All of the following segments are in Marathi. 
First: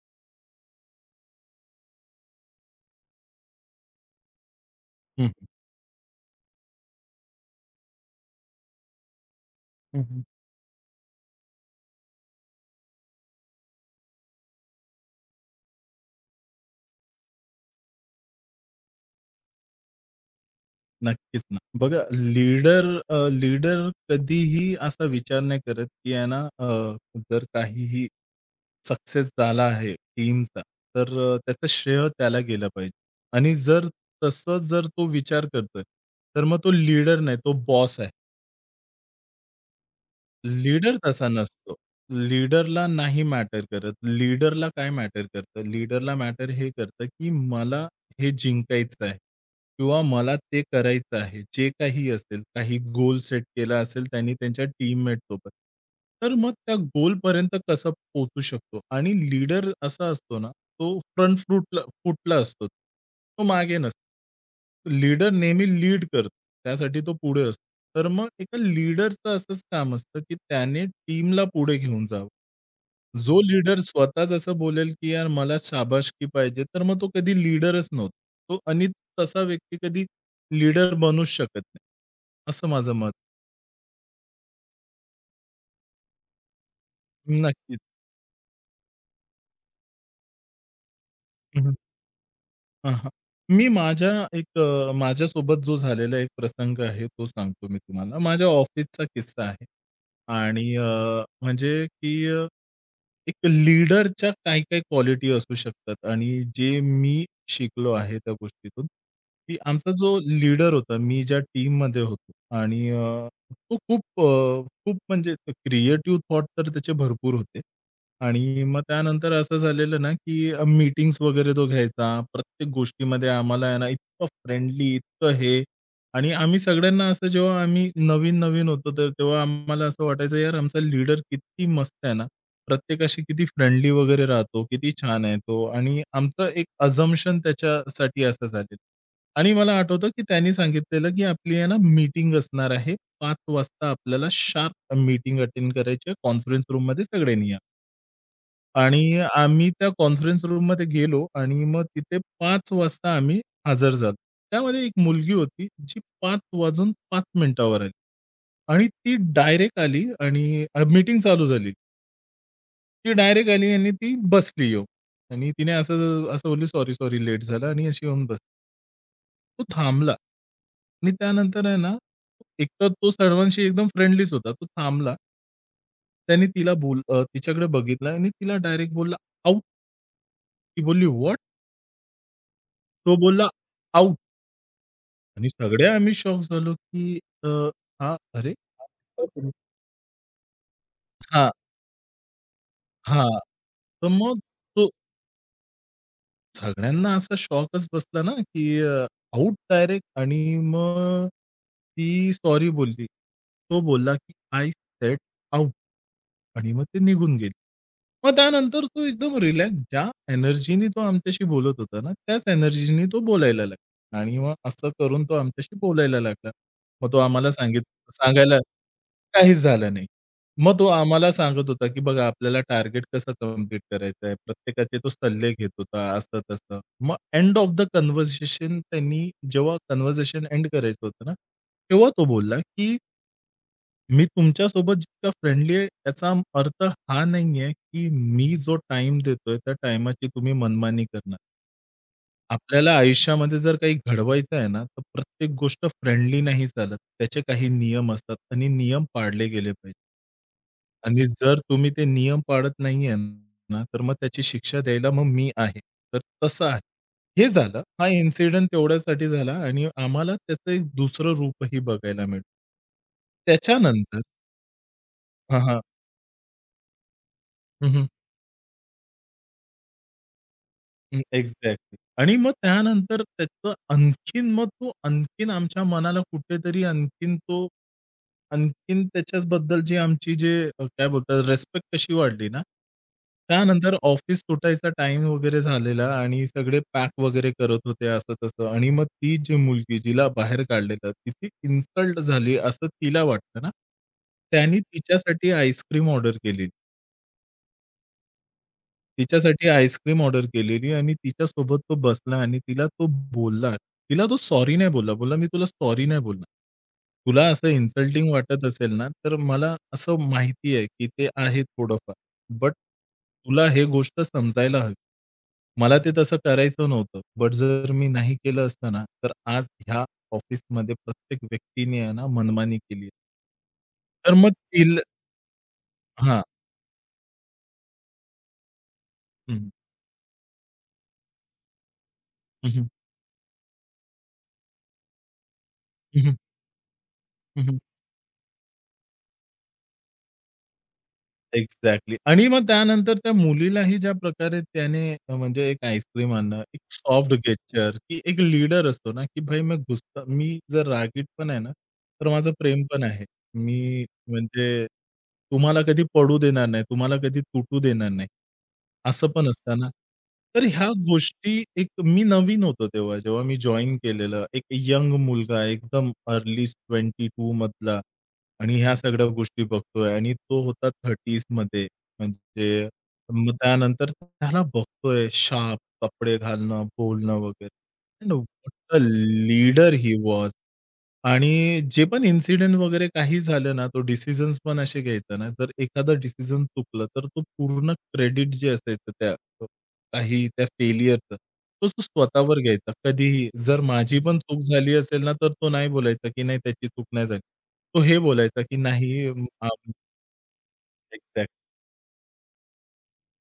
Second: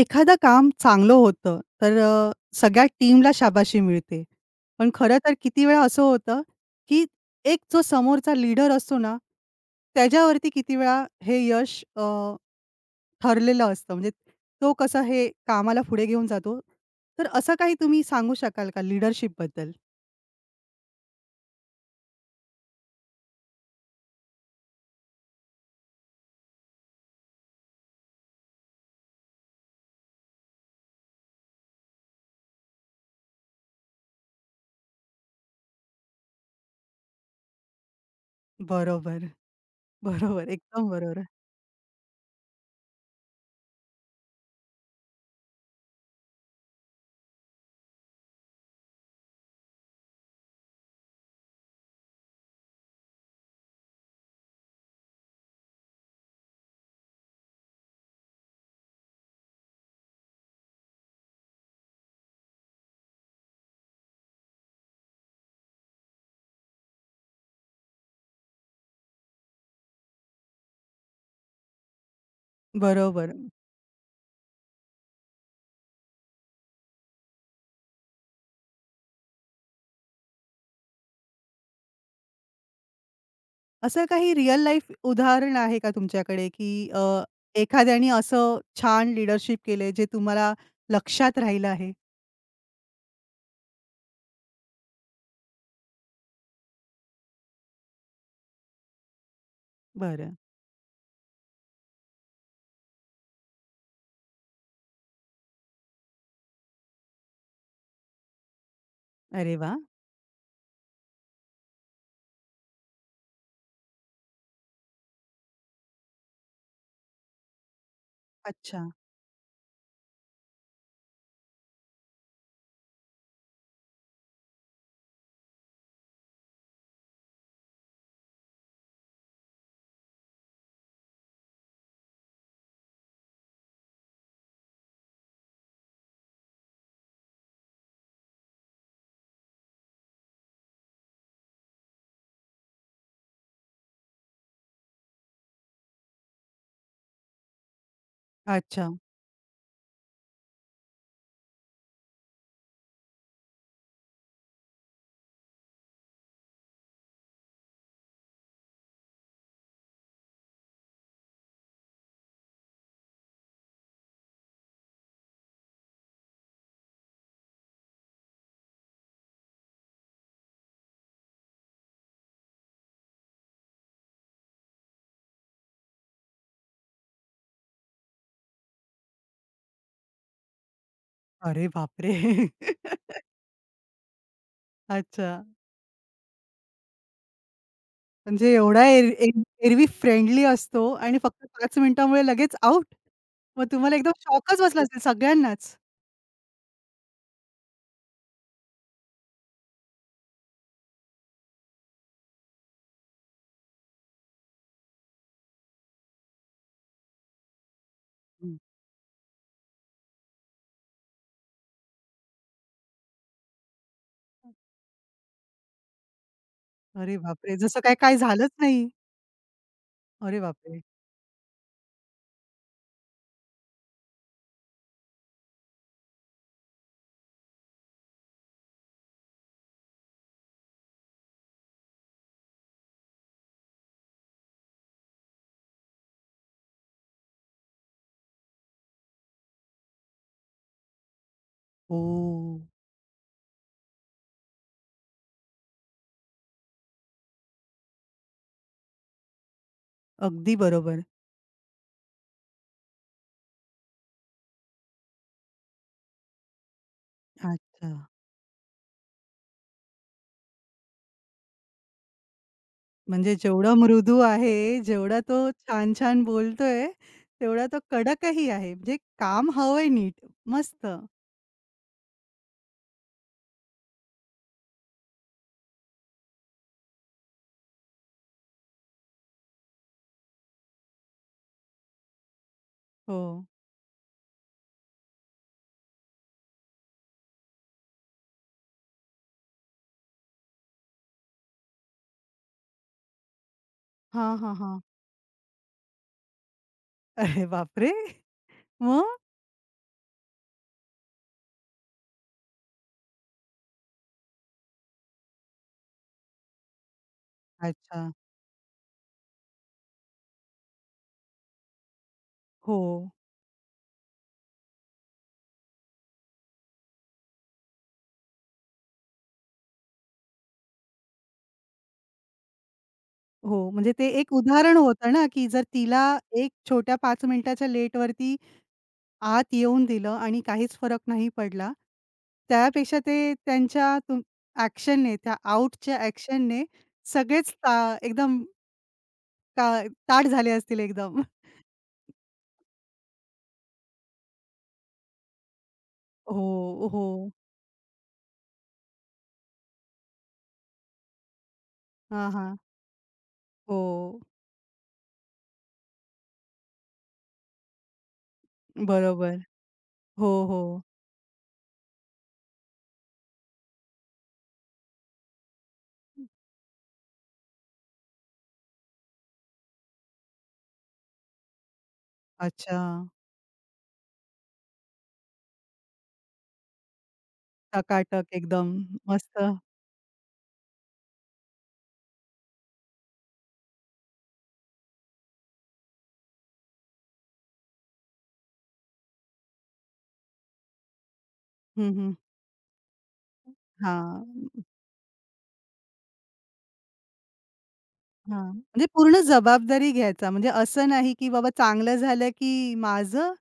एखादं काम चांगलं होतं, तर सगळ्या टीमला शाबाशी मिळते. पण खरं हं, तर किती वेळा असं होतं, की एक जो समोरचा लीडर असतो ना, हं, हं. त्याच्यावरती किती वेळा हे यश ठरलेलं असतं. म्हणजे तो कसं हे कामाला पुढे घेऊन जातो. तर असं काही तुम्ही सांगू शकाल का लीडरशिपबद्दल? नक्कीच ना. बघा लीडर अ, लीडर कधीही असा विचार नाही करत, की आहे ना, जर काहीही सक्सेस झाला आहे टीमचा, तर त्याचं श्रेय त्याला गेलं पाहिजे. आणि जर तसं तो विचार करतोय, तर मग तो लीडर नाही, तो बॉस आहे. बरोबर, बरोबर. एकदम लीडर बरोबर. तसा नसतो. लीडरला नाही मॅटर करत. लीडरला काय मॅटर करतं? लीडरला मॅटर हे करतं, की मला हे जिंकायचं आहे किंवा मला ते करायचं आहे. जे काही असेल, काही गोल सेट केला असेल त्यांनी त्यांच्या टीममेटसोबत. तर मग त्या गोलपर्यंत कसं पोहोचू शकतो? आणि लीडर असा असतो ना, तो फ्रंट फूटला असतो. तो मागे नसतो. लीडर नेहमी लीड करतो. त्यासाठी तो पुढे असतो. तर मग एका लीडरचं असंच काम असतं, की त्याने टीमला पुढे घेऊन जावं. बरोबर. जो लीडर स्वतःच असं बोलेल, की यार मला शाबासकी पाहिजे, तर मग तो कधी लीडरच नव्हता. तो आणि तसा व्यक्ती कधी लीडर बनूच शकत नाही. असं माझं मत. असं काही रिअल लाईफ उदाहरण आहे का तुमच्याकडे, नक्कीच. एखाद्याने असं छान लीडरशिप केलंय जे तुम्हाला लक्षात हं, राहिलं हं. आहे? हां, मी माझ्या एक माझ्यासोबत जो झालेला एक प्रसंग आहे, तो सांगतो मी तुम्हाला. माझ्या ऑफिसचा किस्सा आहे. बरं. आणि म्हणजे की, एक लीडरच्या काही-काही क्वालिटी असू शकतात आणि जे मी शिकलो आहे त्या गोष्टीतून, की अरे वाह! आमचा जो लीडर होता, मी ज्या टीममध्ये होतो आणि तो खूप खूप म्हणजे क्रिएटिव्ह थॉट तर त्याचे भरपूर होते. आणि मग अच्छा, त्यानंतर असं झालेलं ना, की मीटिंग्स वगैरे तो घ्यायचा. प्रत्येक गोष्टीमध्ये आम्हाला आहे ना, इतकं फ्रेंडली, इतकं हे. आणि आम्ही सगळ्यांना असं, जेव्हा आम्ही नवीन-नवीन होतो, तर तेव्हा आम्हाला असं वाटायचं, यार आमचा लीडर किती मस्त आहे ना. प्रत्येकाशी किती फ्रेंडली वगैरे राहतो, किती छान आहे तो आणि आमचं एक अझम्पशन त्याच्यासाठी असं झालेलं. आणि मला आठवतं, की त्यांनी सांगितलेलं, की आपली आहे ना मीटिंग असणार आहे. 5:00 वाजता आपल्याला शार्प मीटिंग अटेंड करायची, कॉन्फरन्स रूममध्ये सगळ्यांनी या. अच्छा. आणि आम्ही त्या कॉन्फरन्स रूममध्ये गेलो आणि मग तिथे 5:00 वाजता आम्ही हजर झालो. त्यामध्ये एक मुलगी होती, जी 5 वाजून 5 मिनिटावर आली आणि ती डायरेक्ट आली आणि मीटिंग चालू झाली. ती डायरेक्ट आली आणि ती बसली येऊन आणि तिने असं असं बोलली, "सॉरी, सॉरी, लेट झालं" आणि अशी येऊन बसली. तो थांबला आणि त्यानंतर आहे ना, एकतर तो सर्वांशी एकदम फ्रेंडलीच होता. तो थांबला. त्याने तिला तिच्याकडे बघितलं आणि तिला डायरेक्ट बोलला, ती बोलली, "व्हॉट?" अरे बापरे! तो बोलला, "आउट." अच्छा. आणि सगळे आम्ही शॉक झालो, की हां, म्हणजे अरे. एवढा एर एर एरवी फ्रेंडली असतो आणि फक्त हां, 5 मिनिटांमुळे लगेच आउट. हां. मग तुम्हाला तर एकदम मग शॉकच बसला तो असेल सगळ्यांनाच. सगळ्यांना असा शॉकच बसला ना, की आउट डायरेक्ट. आणि मग ती सॉरी बोलली. तो बोलला, की "आय सेट आउट." आणि मग ते निघून गेले. मग हं. त्यानंतर तो एकदम रिलॅक्स, ज्या एनर्जीनी तो आमच्याशी बोलत होता ना, त्याच एनर्जीनी तो बोलायला लागला आणि मग असं करून तो आमच्याशी बोलायला लागला. मग अरे तो आम्हाला बापरे! जसं काय काय झालंच सांगायला नाही. काहीच झालं नाही. अरे मग बापरे! तो आम्हाला सांगत होता, की बघा आपल्याला टार्गेट कसं कंप्लीट करायचं आहे. प्रत्येकाचे तो सल्ले घेत होता, असं-तसं. मग एंड ऑफ द कन्व्हर्सेशन, त्यांनी जेव्हा कन्व्हर्सेशन एंड करायचं होतं ना, तेव्हा तो बोलला, की "मी तुमच्यासोबत जितका फ्रेंडली आहे, त्याचा अर्थ हा नाहीये, की मी जो टाईम देतोय, त्या टाईमाची तुम्ही मनमानी करणार." हो. आपल्याला आयुष्यामध्ये जर काही घडवायचं आहे ना, तर प्रत्येक गोष्ट फ्रेंडली नाही चालत. त्याचे काही नियम असतात आणि नियम पाळले गेले पाहिजे. अगदी बरोबर. आणि जर तुम्ही ते नियम पाळत नाहीये ना, तर मग त्याची शिक्षा द्यायला मग मी आहे. तर तसं आहे. हे झालं. अच्छा. हा इन्सिडेंट तेवढ्यासाठी झाला आणि आम्हाला त्याचं एक दुसरं रूपही बघायला मिळतं. म्हणजे जेवढा मृदू त्याच्यानंतर आहे, जेवढा तो हां, हां. छान-छान बोलतोय, तेवढा तो कडकही आहे. म्हणजे काम हवंय नीट. मस्त. हं, एक्झॅक्टली. आणि मग त्यानंतर त्याचं आणखीन, मग तो आणखीन आमच्या मनाला कुठेतरी आणखीन तो आणखीन, त्याच्याबद्दलची आमची जे काय बोलतात रिस्पेक्ट कशी वाढली ना. हो. त्यानंतर ऑफिस सुटायचा टाईम वगैरे झालेला आणि सगळे पॅक वगैरे करत होते, असं-तसं आणि मग ती जी मुलगी जिला बाहेर काढलेलं, तिची इन्सल्ट झाली असं तिला वाटलं ना, हां, हां, त्यानी हां. तिच्यासाठी आईस्क्रीम ऑर्डर केली. अरे बापरे! मग? तिच्यासाठी आईस्क्रीम ऑर्डर केलेली आणि तिच्यासोबत तो बसला आणि तिला तो बोलला. तिला तो सॉरी नाही बोलला. बोलला, "मी तुला सॉरी नाही बोलणार. तुला असं अच्छा. इन्सल्टिंग वाटत असेल ना, तर मला असं माहिती आहे, की ते आहे थोडंफार. बट हो, तुला हे गोष्ट समजायला हवी. मला ते तसं करायचं नव्हतं. बट जर मी नाही केलं असतं ना, तर आज ह्या ऑफिसमध्ये प्रत्येक व्यक्तीने आहे ना मनमानी केली आहे." हो. म्हणजे ते एक तर मग उदाहरण तिला होतं ना, की जर तिला हां. एक छोट्या 5 मिनिटाच्या लेटवरती हं, आत हं. येऊन दिलं आणि काहीच फरक नाही पडला, हं, हं. त्यापेक्षा ते त्यांच्या ॲक्शनने, त्या आउटच्या ॲक्शनने सगळेच हं, ता हं. एकदम ता ताठ झाले असतील एकदम. एक्झॅक्टली. आणि मग त्यानंतर त्या मुलीलाही ज्या प्रकारे त्याने, म्हणजे एक आईस्क्रीम आणणं, एक हो, हो. सॉफ्ट गेस्चर, की एक लीडर असतो ना, की भाई मैं गुस्सा, मी जर रागीट पण आहे ना, तर हां, माझं हां. प्रेम पण आहे. हो, मी म्हणजे तुम्हाला कधी पडू देणार नाही, तुम्हाला कधी तुटू देणार नाही. असं बरोबर. पण असतं ना. हो, हो. तर ह्या गोष्टी, एक मी नवीन होतो तेव्हा, जेव्हा मी जॉइन केलेलं. एक यंग मुलगा एकदम अर्ली 22 मधला. आणि ह्या सगळ्या गोष्टी बघतोय आणि तो होता 30s मध्ये. अच्छा. म्हणजे मग त्यानंतर त्याला बघतोय, शार्प कपडे घालणं, बोलणं वगैरे. टकाटक अँड एकदम व्हॉट अ मस्त. Leader he was. आणि जे पण इन्सिडेंट वगैरे काही झालं ना, तो डिसिजन्स पण असे घ्यायचा ना, जर एखादा डिसिजन चुकलं, तर तो पूर्ण क्रेडिट जे असायचं त्या काही त्या फेल्युअरचं, तो हं, तो हं. स्वतःवर घ्यायचा. कधीही जर माझी हां, पण चूक झाली असेल ना, तर तो नाही बोलायचा, की नाही त्याची चूक नाही झाली. तो हे हां. बोलायचा, की म्हणजे पूर्ण नाही अ, जबाबदारी घ्यायचा. म्हणजे असं नाही, की बाबा एक्झॅक्ट. चांगलं झालं, की माझं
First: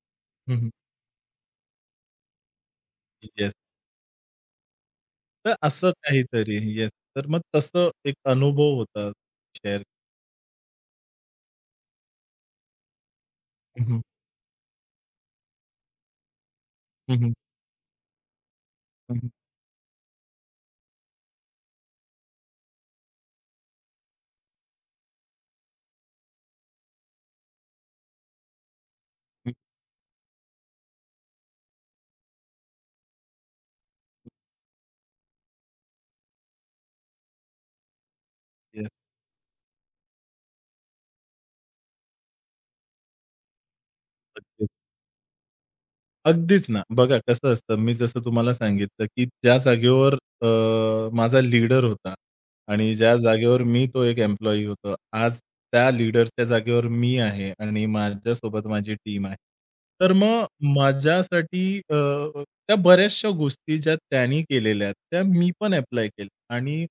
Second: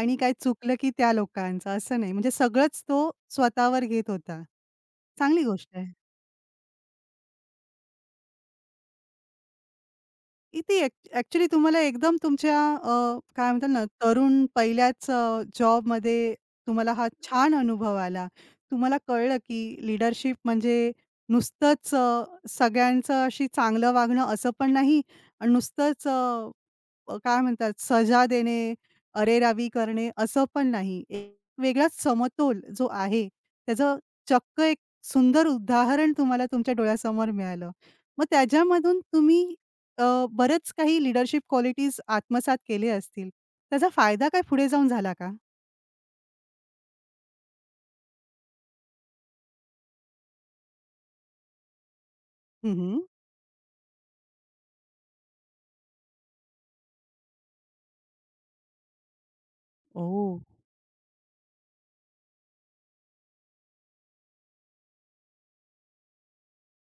आणि काय हं, हं. चुकलं, की त्या लोकांचं असं नाही. म्हणजे सगळंच तो येस. स्वतःवर घेत होता. चांगली तर गोष्ट असं आहे. काहीतरी. येस. तर मग तसं एक अनुभव होता शेअर. इथे ॲक तुम्हाला एकदम तुमच्या काय म्हणतात हं, ना, हं. तरुण पहिल्याच जॉबमध्ये तुम्हाला हा हं, छान अनुभव आला. तुम्हाला कळलं की लीडरशिप म्हणजे नुसतंच सगळ्यांचं अशी चांगलं वागणं असं पण नाही आणि नुसतंच काय म्हणतात सजा देणे, अरेरावी करणे असं पण नाही. एक वेगळाच समतोल जो आहे, त्याचं चक्क एक सुंदर उदाहरण तुम्हाला तुमच्या डोळ्यासमोर मिळालं. मग त्याच्यामधून तुम्ही अ, बरेच काही लीडरशिप क्वालिटीज आत्मसात केले असतील. त्याचा फायदा काय पुढे येस. जाऊन झाला का? अगदीच ना. बघा कसं असतं, मी जसं तुम्हाला सांगितलं, की ज्या जागेवर अ, माझा लीडर होता हं, आणि हं. ज्या जागेवर मी तो एक एम्प्लॉयी होतो, आज त्या लीडरच्या जागेवर मी आहे आणि माझ्यासोबत माझी टीम आहे. तर ओह! मग माझ्यासाठी त्या बऱ्याचशा गोष्टी ज्या त्यानी केलेल्या आहेत, त्या मी पण ॲप्लाय केल्या आणि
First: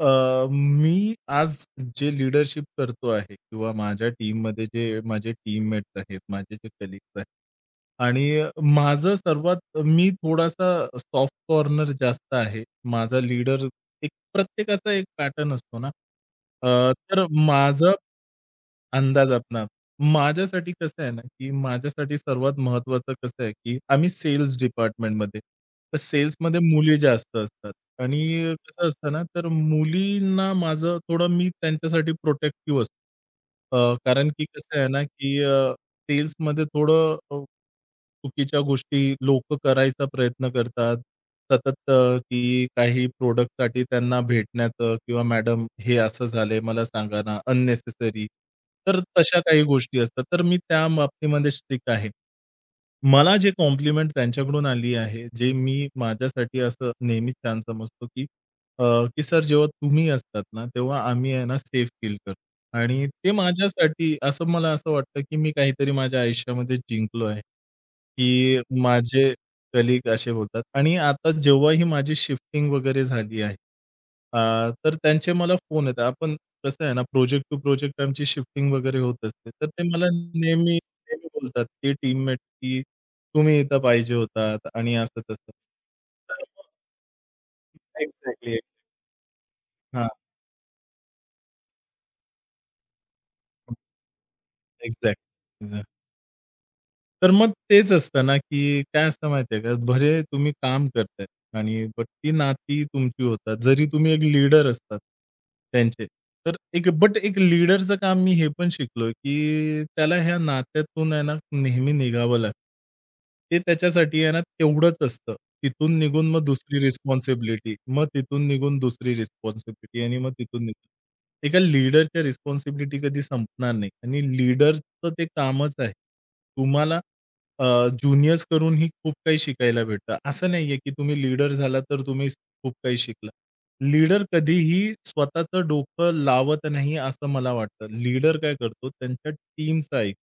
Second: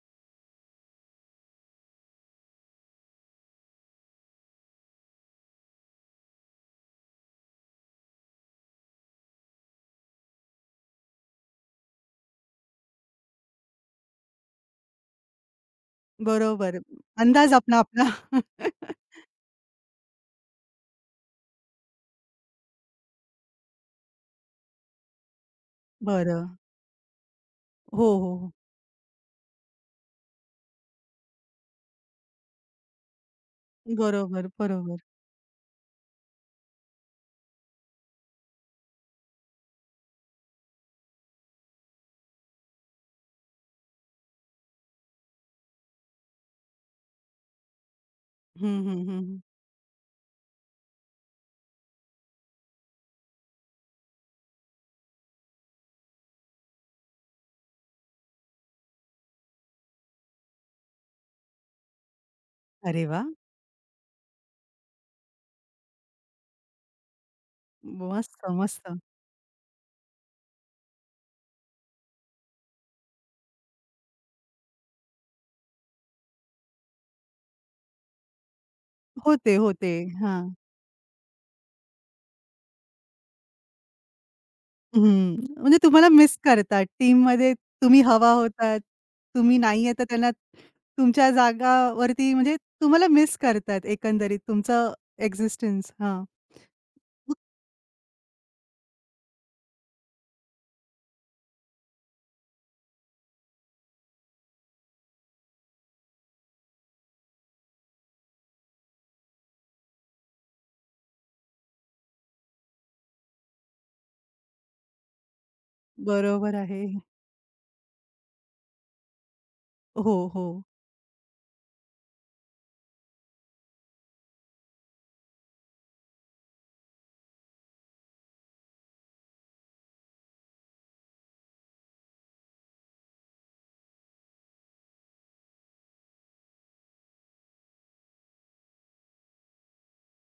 मी आज जे लीडरशिप करतो आहे किंवा माझ्या टीममध्ये जे माझे टीममेट्स आहेत, माझे जे कलीग्स आहेत आणि माझं सर्वात मी थोडासा सॉफ्ट कॉर्नर जास्त आहे. माझा लीडर एक प्रत्येकाचा एक पॅटर्न असतो ना. अ, बरोबर. तर अंदाज आपला, माझा आपला. अंदाज, माझ्यासाठी कसं आहे ना, की माझ्यासाठी सर्वात महत्त्वाचं कसं आहे, की आम्ही सेल्स डिपार्टमेंटमध्ये. तर बरं. सेल्समध्ये मुली जास्त असतात हो, हो, हो. आणि कसं असतं ना, तर मुलींना माझं थोडं, मी त्यांच्यासाठी प्रोटेक्टिव्ह असतो. कारण की बरोबर, कसं आहे बरोबर. ना, की सेल्समध्ये थोडं चुकीच्या गोष्टी लोकं करायचा प्रयत्न करतात. सतत, की काही प्रॉडक्टसाठी त्यांना भेटण्याचं किंवा मॅडम हे असं झालंय मला सांगा ना, अननेसेसरी. हं, तर हं, हं, तशा हं. काही गोष्टी असतात. तर मी त्या बाबतीमध्ये स्ट्रिक्ट आहे. मला जे कॉम्प्लिमेंट त्यांच्याकडून आली आहे, जे मी माझ्यासाठी असं नेहमीच छान समजतो, की अ, की सर जेव्हा तुम्ही असतात ना, तेव्हा आम्ही आहे ना सेफ फील करतो. अरे आणि वाह! ते माझ्यासाठी, असं मला असं वाटतं, की मी काहीतरी माझ्या आयुष्यामध्ये जिंकलो आहे, मस्त, की मस्त. माझे कलीग असे बोलतात. आणि आता जेव्हा ही माझी शिफ्टिंग वगैरे झाली आहे, तर त्यांचे मला फोन येतात. आपण कसं आहे ना, प्रोजेक्ट टू प्रोजेक्ट आमची शिफ्टिंग वगैरे होत असते. होते, तर ते होते. मला हां. नेहमी नेहमी बोलतात, की टीममेट, की तुम्ही इथं पाहिजे होतात आणि असं हं. तसं. म्हणजे तुम्हाला मिस करतात. टीममध्ये तुम्ही हवा एक्झॅक्टली. होतात. तुम्ही नाहीये तर हां, त्यांना तुमच्या जागावरती म्हणजे तुम्हाला मिस करतात एकंदरीत तुमचं एक्झॅक्ट. एक्झिस्टन्स. हां. तर मग तेच असतं ना, की काय असतं माहिती का, भले तुम्ही काम करताय आणि बट ती नाती तुमची होतात. जरी तुम्ही एक लीडर असतात त्यांचे. तर एक बट एक लीडरचं काम मी हे पण शिकलोय, की त्याला ह्या नात्यातून आहे ना, नेहमी निघावं लागतं. ते त्याच्यासाठी आहे ना, तेवढंच असतं. तिथून निघून मग बरोबर दुसरी आहे. रिस्पॉन्सिबिलिटी, मग तिथून निघून दुसरी रिस्पॉन्सिबिलिटी हो, आणि मग हो. तिथून निघून. एका लीडरच्या रिस्पॉन्सिबिलिटी कधी संपणार नाही आणि लीडरचं ते कामच आहे. तुम्हाला अ, ज्युनियर्स कडूनही खूप काही शिकायला भेटतं. असं नाहीये, की तुम्ही लीडर झाला तर तुम्ही खूप काही शिकला. लीडर कधीही स्वतःचं डोकं लावत नाही असं मला वाटतं. लीडर काय करतो, त्यांच्या टीमचा ऐकतो.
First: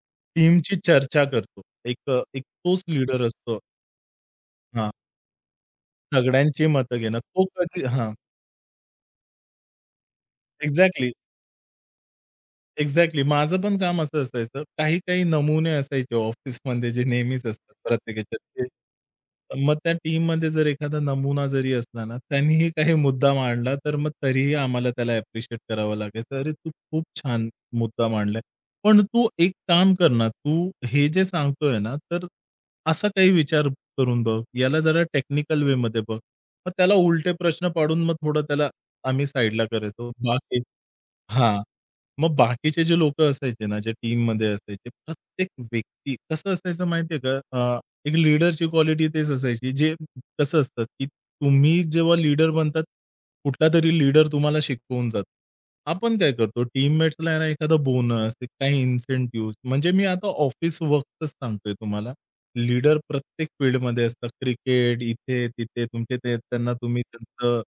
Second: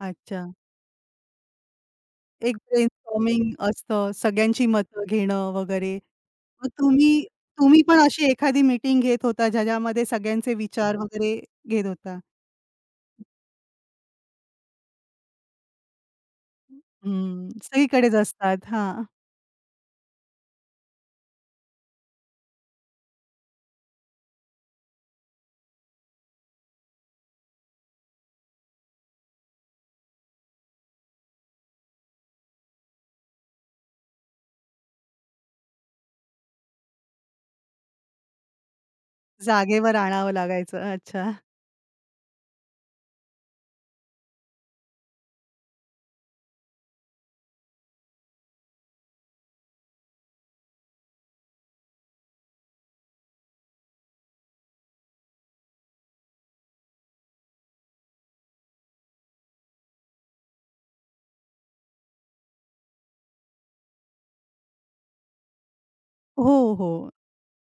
अच्छा. टीमची चर्चा करतो. एक एक एक तोच लीडर ब्रेनस्टॉर्मिंग असतो. असतं. सगळ्यांची हां, मतं घेणं वगैरे. सगळ्यांची मग मतं घेणं. तुम्ही तो तुम्ही कधी पण हां, अशी एखादी मीटिंग घेत होता ज्याच्यामध्ये सगळ्यांचे विचार एक्झॅक्टली. वगैरे घेत होता. एक्झॅक्टली. माझं पण काम असं असायचं. काही-काही नमुने असायचे ऑफिसमध्ये, जे नेहमीच हं. असतात सगळीकडेच प्रत्येकाच्या असतात. ते. हां. मग त्या टीममध्ये जर एखादा नमुना जरी असला ना, त्यांनीही काही मुद्दा मांडला, तर मग तरीही आम्हाला त्याला ॲप्रिशिएट करावं लागायचं. "अरे, तू खूप छान मुद्दा मांडलाय. पण तू एक काम कर ना, तू हे जे सांगतोय ना, तर असा काही विचार करून बघ. याला जरा टेक्निकल वेमध्ये बघ." मग त्याला उलटे प्रश्न पाडून मग थोडं त्याला आम्ही साइडला जागेवर करायचो. आणावं बाकी लागायचं. अच्छा. हां. मग बाकीचे जे लोकं असायचे ना, जे टीममध्ये असायचे, प्रत्येक व्यक्ती कसं असायचं माहिती का? अ, एक लीडरची क्वालिटी तेच असायची. जे कसं असतं, की तुम्ही जेव्हा लीडर बनतात, कुठलातरी लीडर तुम्हाला शिकवून जातो. आपण काय करतो, टीममेट्सला आहे ना एखादा बोनस, काही इन्सेंटिव्हज, म्हणजे मी आता ऑफिस वर्कच सांगतोय तुम्हाला. लीडर प्रत्येक फील्डमध्ये असतात. क्रिकेट, इथे-तिथे तुमचे ते, हो, त्यांना तुम्ही हो. त्यांचं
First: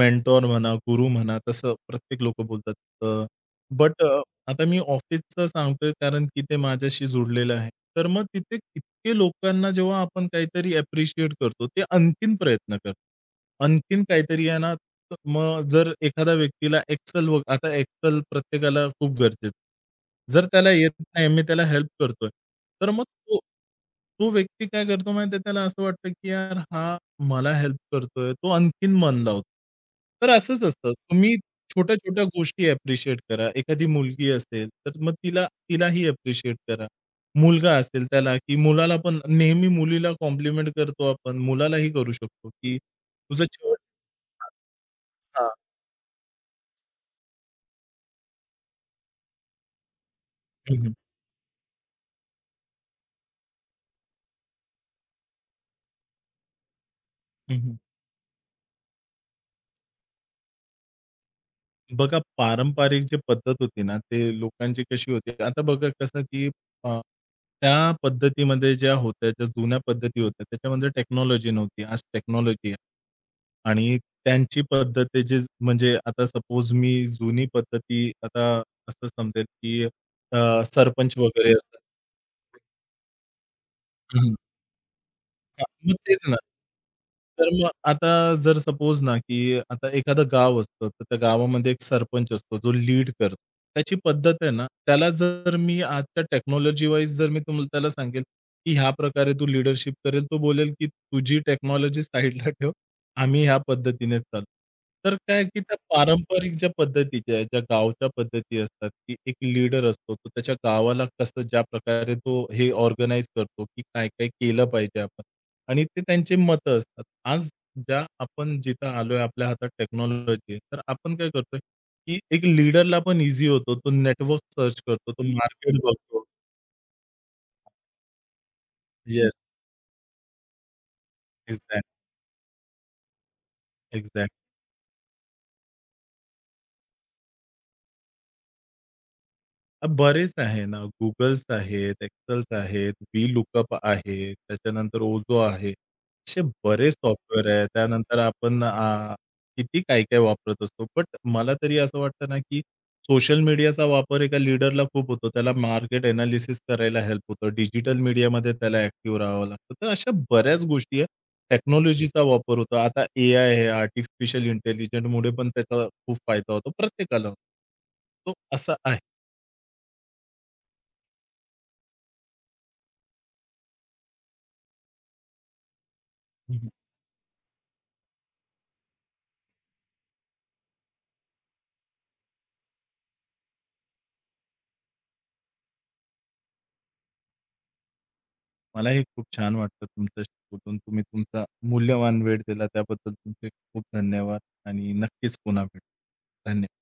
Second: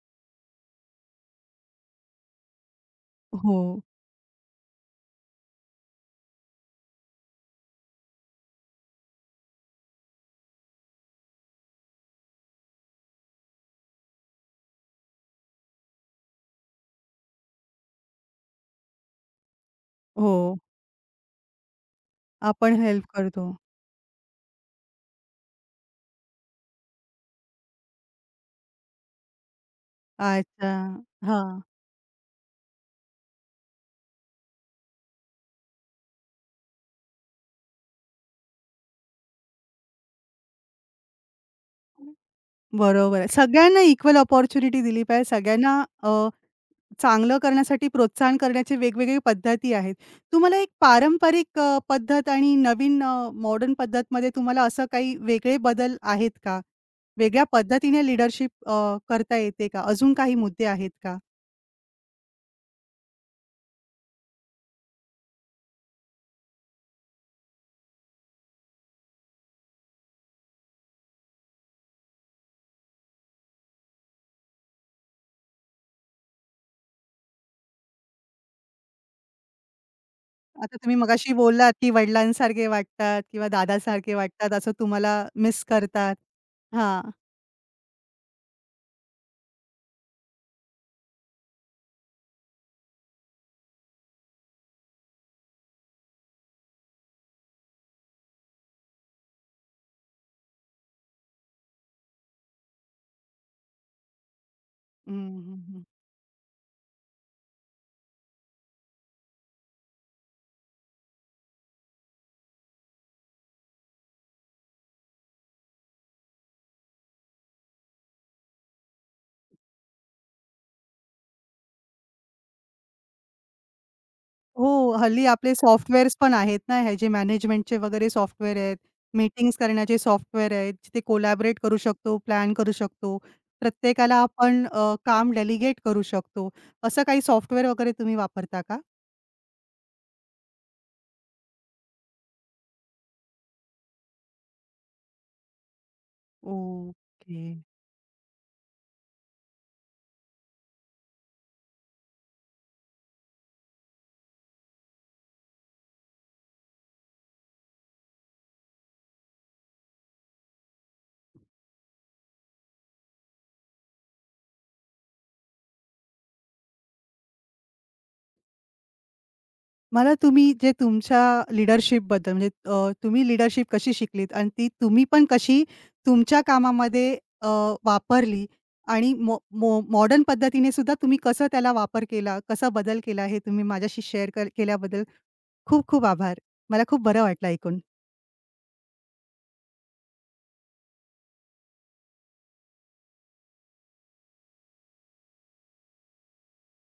मेंटॉर म्हणा, गुरु म्हणा, तसं प्रत्येक लोकं बोलतात. अ, हो, बट आता मी ऑफिसचं सांगतोय, कारण की ते माझ्याशी जुडलेलं आहे. तर मग तिथे ते लोकांना, जेव्हा आपण काहीतरी ॲप्रिशिएट करतो, ते आणखीन प्रयत्न करतात. आणखीन काहीतरी आहे ना, तर मग जर एखाद्या व्यक्तीला एक्सेल, व आता एक्सेल प्रत्येकाला खूप गरजेचं आहे. हो. जर त्याला येत नाही, मी त्याला हेल्प करतोय. आपण तर मग हेल्प तो करतो. तो व्यक्ती काय करतो माहिती आहे, त्याला असं वाटतं, की यार हा मला हेल्प करतोय, तो आणखीन मन लावतो. तर असंच अच्छा. असतं. तुम्ही हां. छोट्या-छोट्या गोष्टी ॲप्रिशिएट करा. एखादी मुलगी असेल, तर मग तिलाही ॲप्रिशिएट करा. मुलगा असेल त्याला, की मुलाला पण, नेहमी मुलीला कॉम्प्लिमेंट करतो आपण, मुलालाही करू शकतो, की बरोबर आहे. तुझं शर्ट सगळ्यांना इक्वल अपॉर्च्युनिटी दिली पाहिजे. हां. सगळ्यांना चांगलं करण्यासाठी प्रोत्साहन करण्याचे वेगवेगळ्या पद्धती आहेत. तुम्हाला एक हं, हं. पारंपरिक पद्धत आणि नवीन मॉडर्न पद्धतमध्ये तुम्हाला असं काही वेगळे बदल आहेत का? वेगळ्या हं, हं. पद्धतीने लीडरशिप करता येते का? अजून काही मुद्दे आहेत का? बघा पारंपरिक जी पद्धत होती ना, ते लोकांची कशी होती. आता बघा कसं, की अ, त्या पद्धतीमध्ये ज्या होत्या, ज्या जुन्या पद्धती होत्या, त्याच्यामध्ये टेक्नॉलॉजी नव्हती. आज टेक्नॉलॉजी आहे. आणि त्यांची पद्धत आहे जे, म्हणजे आता सपोज मी जुनी पद्धती आता असं समजेल, की आता तुम्ही सरपंच मगाशी वगैरे बोललात, असतात. की वडिलांसारखे वाटतात किंवा दादासारखे हं, वाटतात, असं तुम्हाला मिस हां, मग करतात. तेच ना. हां. तर मग आता जर सपोज ना, की आता एखादं गाव असतं, तर त्या गावामध्ये एक सरपंच असतो, जो लीड करतो. त्याची पद्धत आहे ना, त्याला जर मी आजच्या टेक्नॉलॉजी वाईज, जर मी तुम्हाला त्याला सांगेल, की ह्या प्रकारे तू लीडरशिप करेल, तो बोलेल, की तुझी टेक्नॉलॉजी साईडला ठेव. आम्ही ह्या पद्धतीने चालू. तर हं, काय आहे, की हं, त्या हं. पारंपरिक ज्या पद्धतीच्या आहेत, ज्या गावच्या पद्धती असतात, की एक लीडर असतो, तो त्याच्या गावाला कसं, ज्या प्रकारे तो हे ऑर्गनाइज करतो, की काय-काय केलं पाहिजे आपण. आणि ते त्यांचे मतं असतात. आज ज्या आपण जिथं आलोय, आपल्या हातात टेक्नॉलॉजी आहे. तर आपण काय करतोय, की एक लीडरला पण ईझी होतो. तो नेटवर्क हो, सर्च करतो, तो हल्ली आपले मार्केट सॉफ्टवेअर्स बघतो. पण आहेत ना, हे जे मॅनेजमेंटचे वगैरे सॉफ्टवेअर आहेत, येस, मीटिंग्स करण्याचे सॉफ्टवेअर आहेत, जिथे कोलॅबोरेट करू एक्झॅक्ट, शकतो, प्लॅन करू शकतो. प्रत्येकाला एक्झॅक्ट. आपण अ, काम डेलिगेट करू शकतो. असं काही सॉफ्टवेअर वगैरे तुम्ही वापरता का? बरेच आहे ना, Googles आहेत, Excels आहेत, VLookup आहे, त्याच्यानंतर Ozo आहे. असे बरेच ओके. सॉफ्टवेअर आहे. त्यानंतर आपण किती काय-काय वापरत असतो. बट मला तरी असं वाटतं ना, की सोशल मीडियाचा वापर एका लीडरला खूप होतो. त्याला मार्केट एनालिसिस करायला हेल्प होतं. डिजिटल मीडियामध्ये त्याला ॲक्टिव्ह राहावं लागतं. तर अशा बऱ्याच गोष्टी आहेत. टेक्नॉलॉजीचा वापर होतो. आता AI आहे, आर्टिफिशियल इंटेलिजन्समुळे पण त्याचा खूप फायदा होतो. प्रत्येकाला तो असा आहे. मला तुम्ही जे तुमच्या लीडरशिपबद्दल म्हणजे तुम्ही लीडरशिप कशी शिकलीत आणि ती तुम्ही पण कशी तुमच्या कामामध्ये अ, वापरली आणि मॉ मॉ मॉडर्न पद्धतीने सुद्धा तुम्ही कसं त्याला वापर केला, कसा बदल केला हे तुम्ही माझ्याशी शेअर कर केल्याबद्दल खूप खूप आभार. मला खूप बरं वाटलं ऐकून. मलाही खूप छान वाटलं तुमच्याशी बोलून. तुम्ही तुमचा मूल्यवान वेळ दिला त्याबद्दल तुमचे खूप धन्यवाद आणि नक्कीच पुन्हा भेटू. धन्यवाद.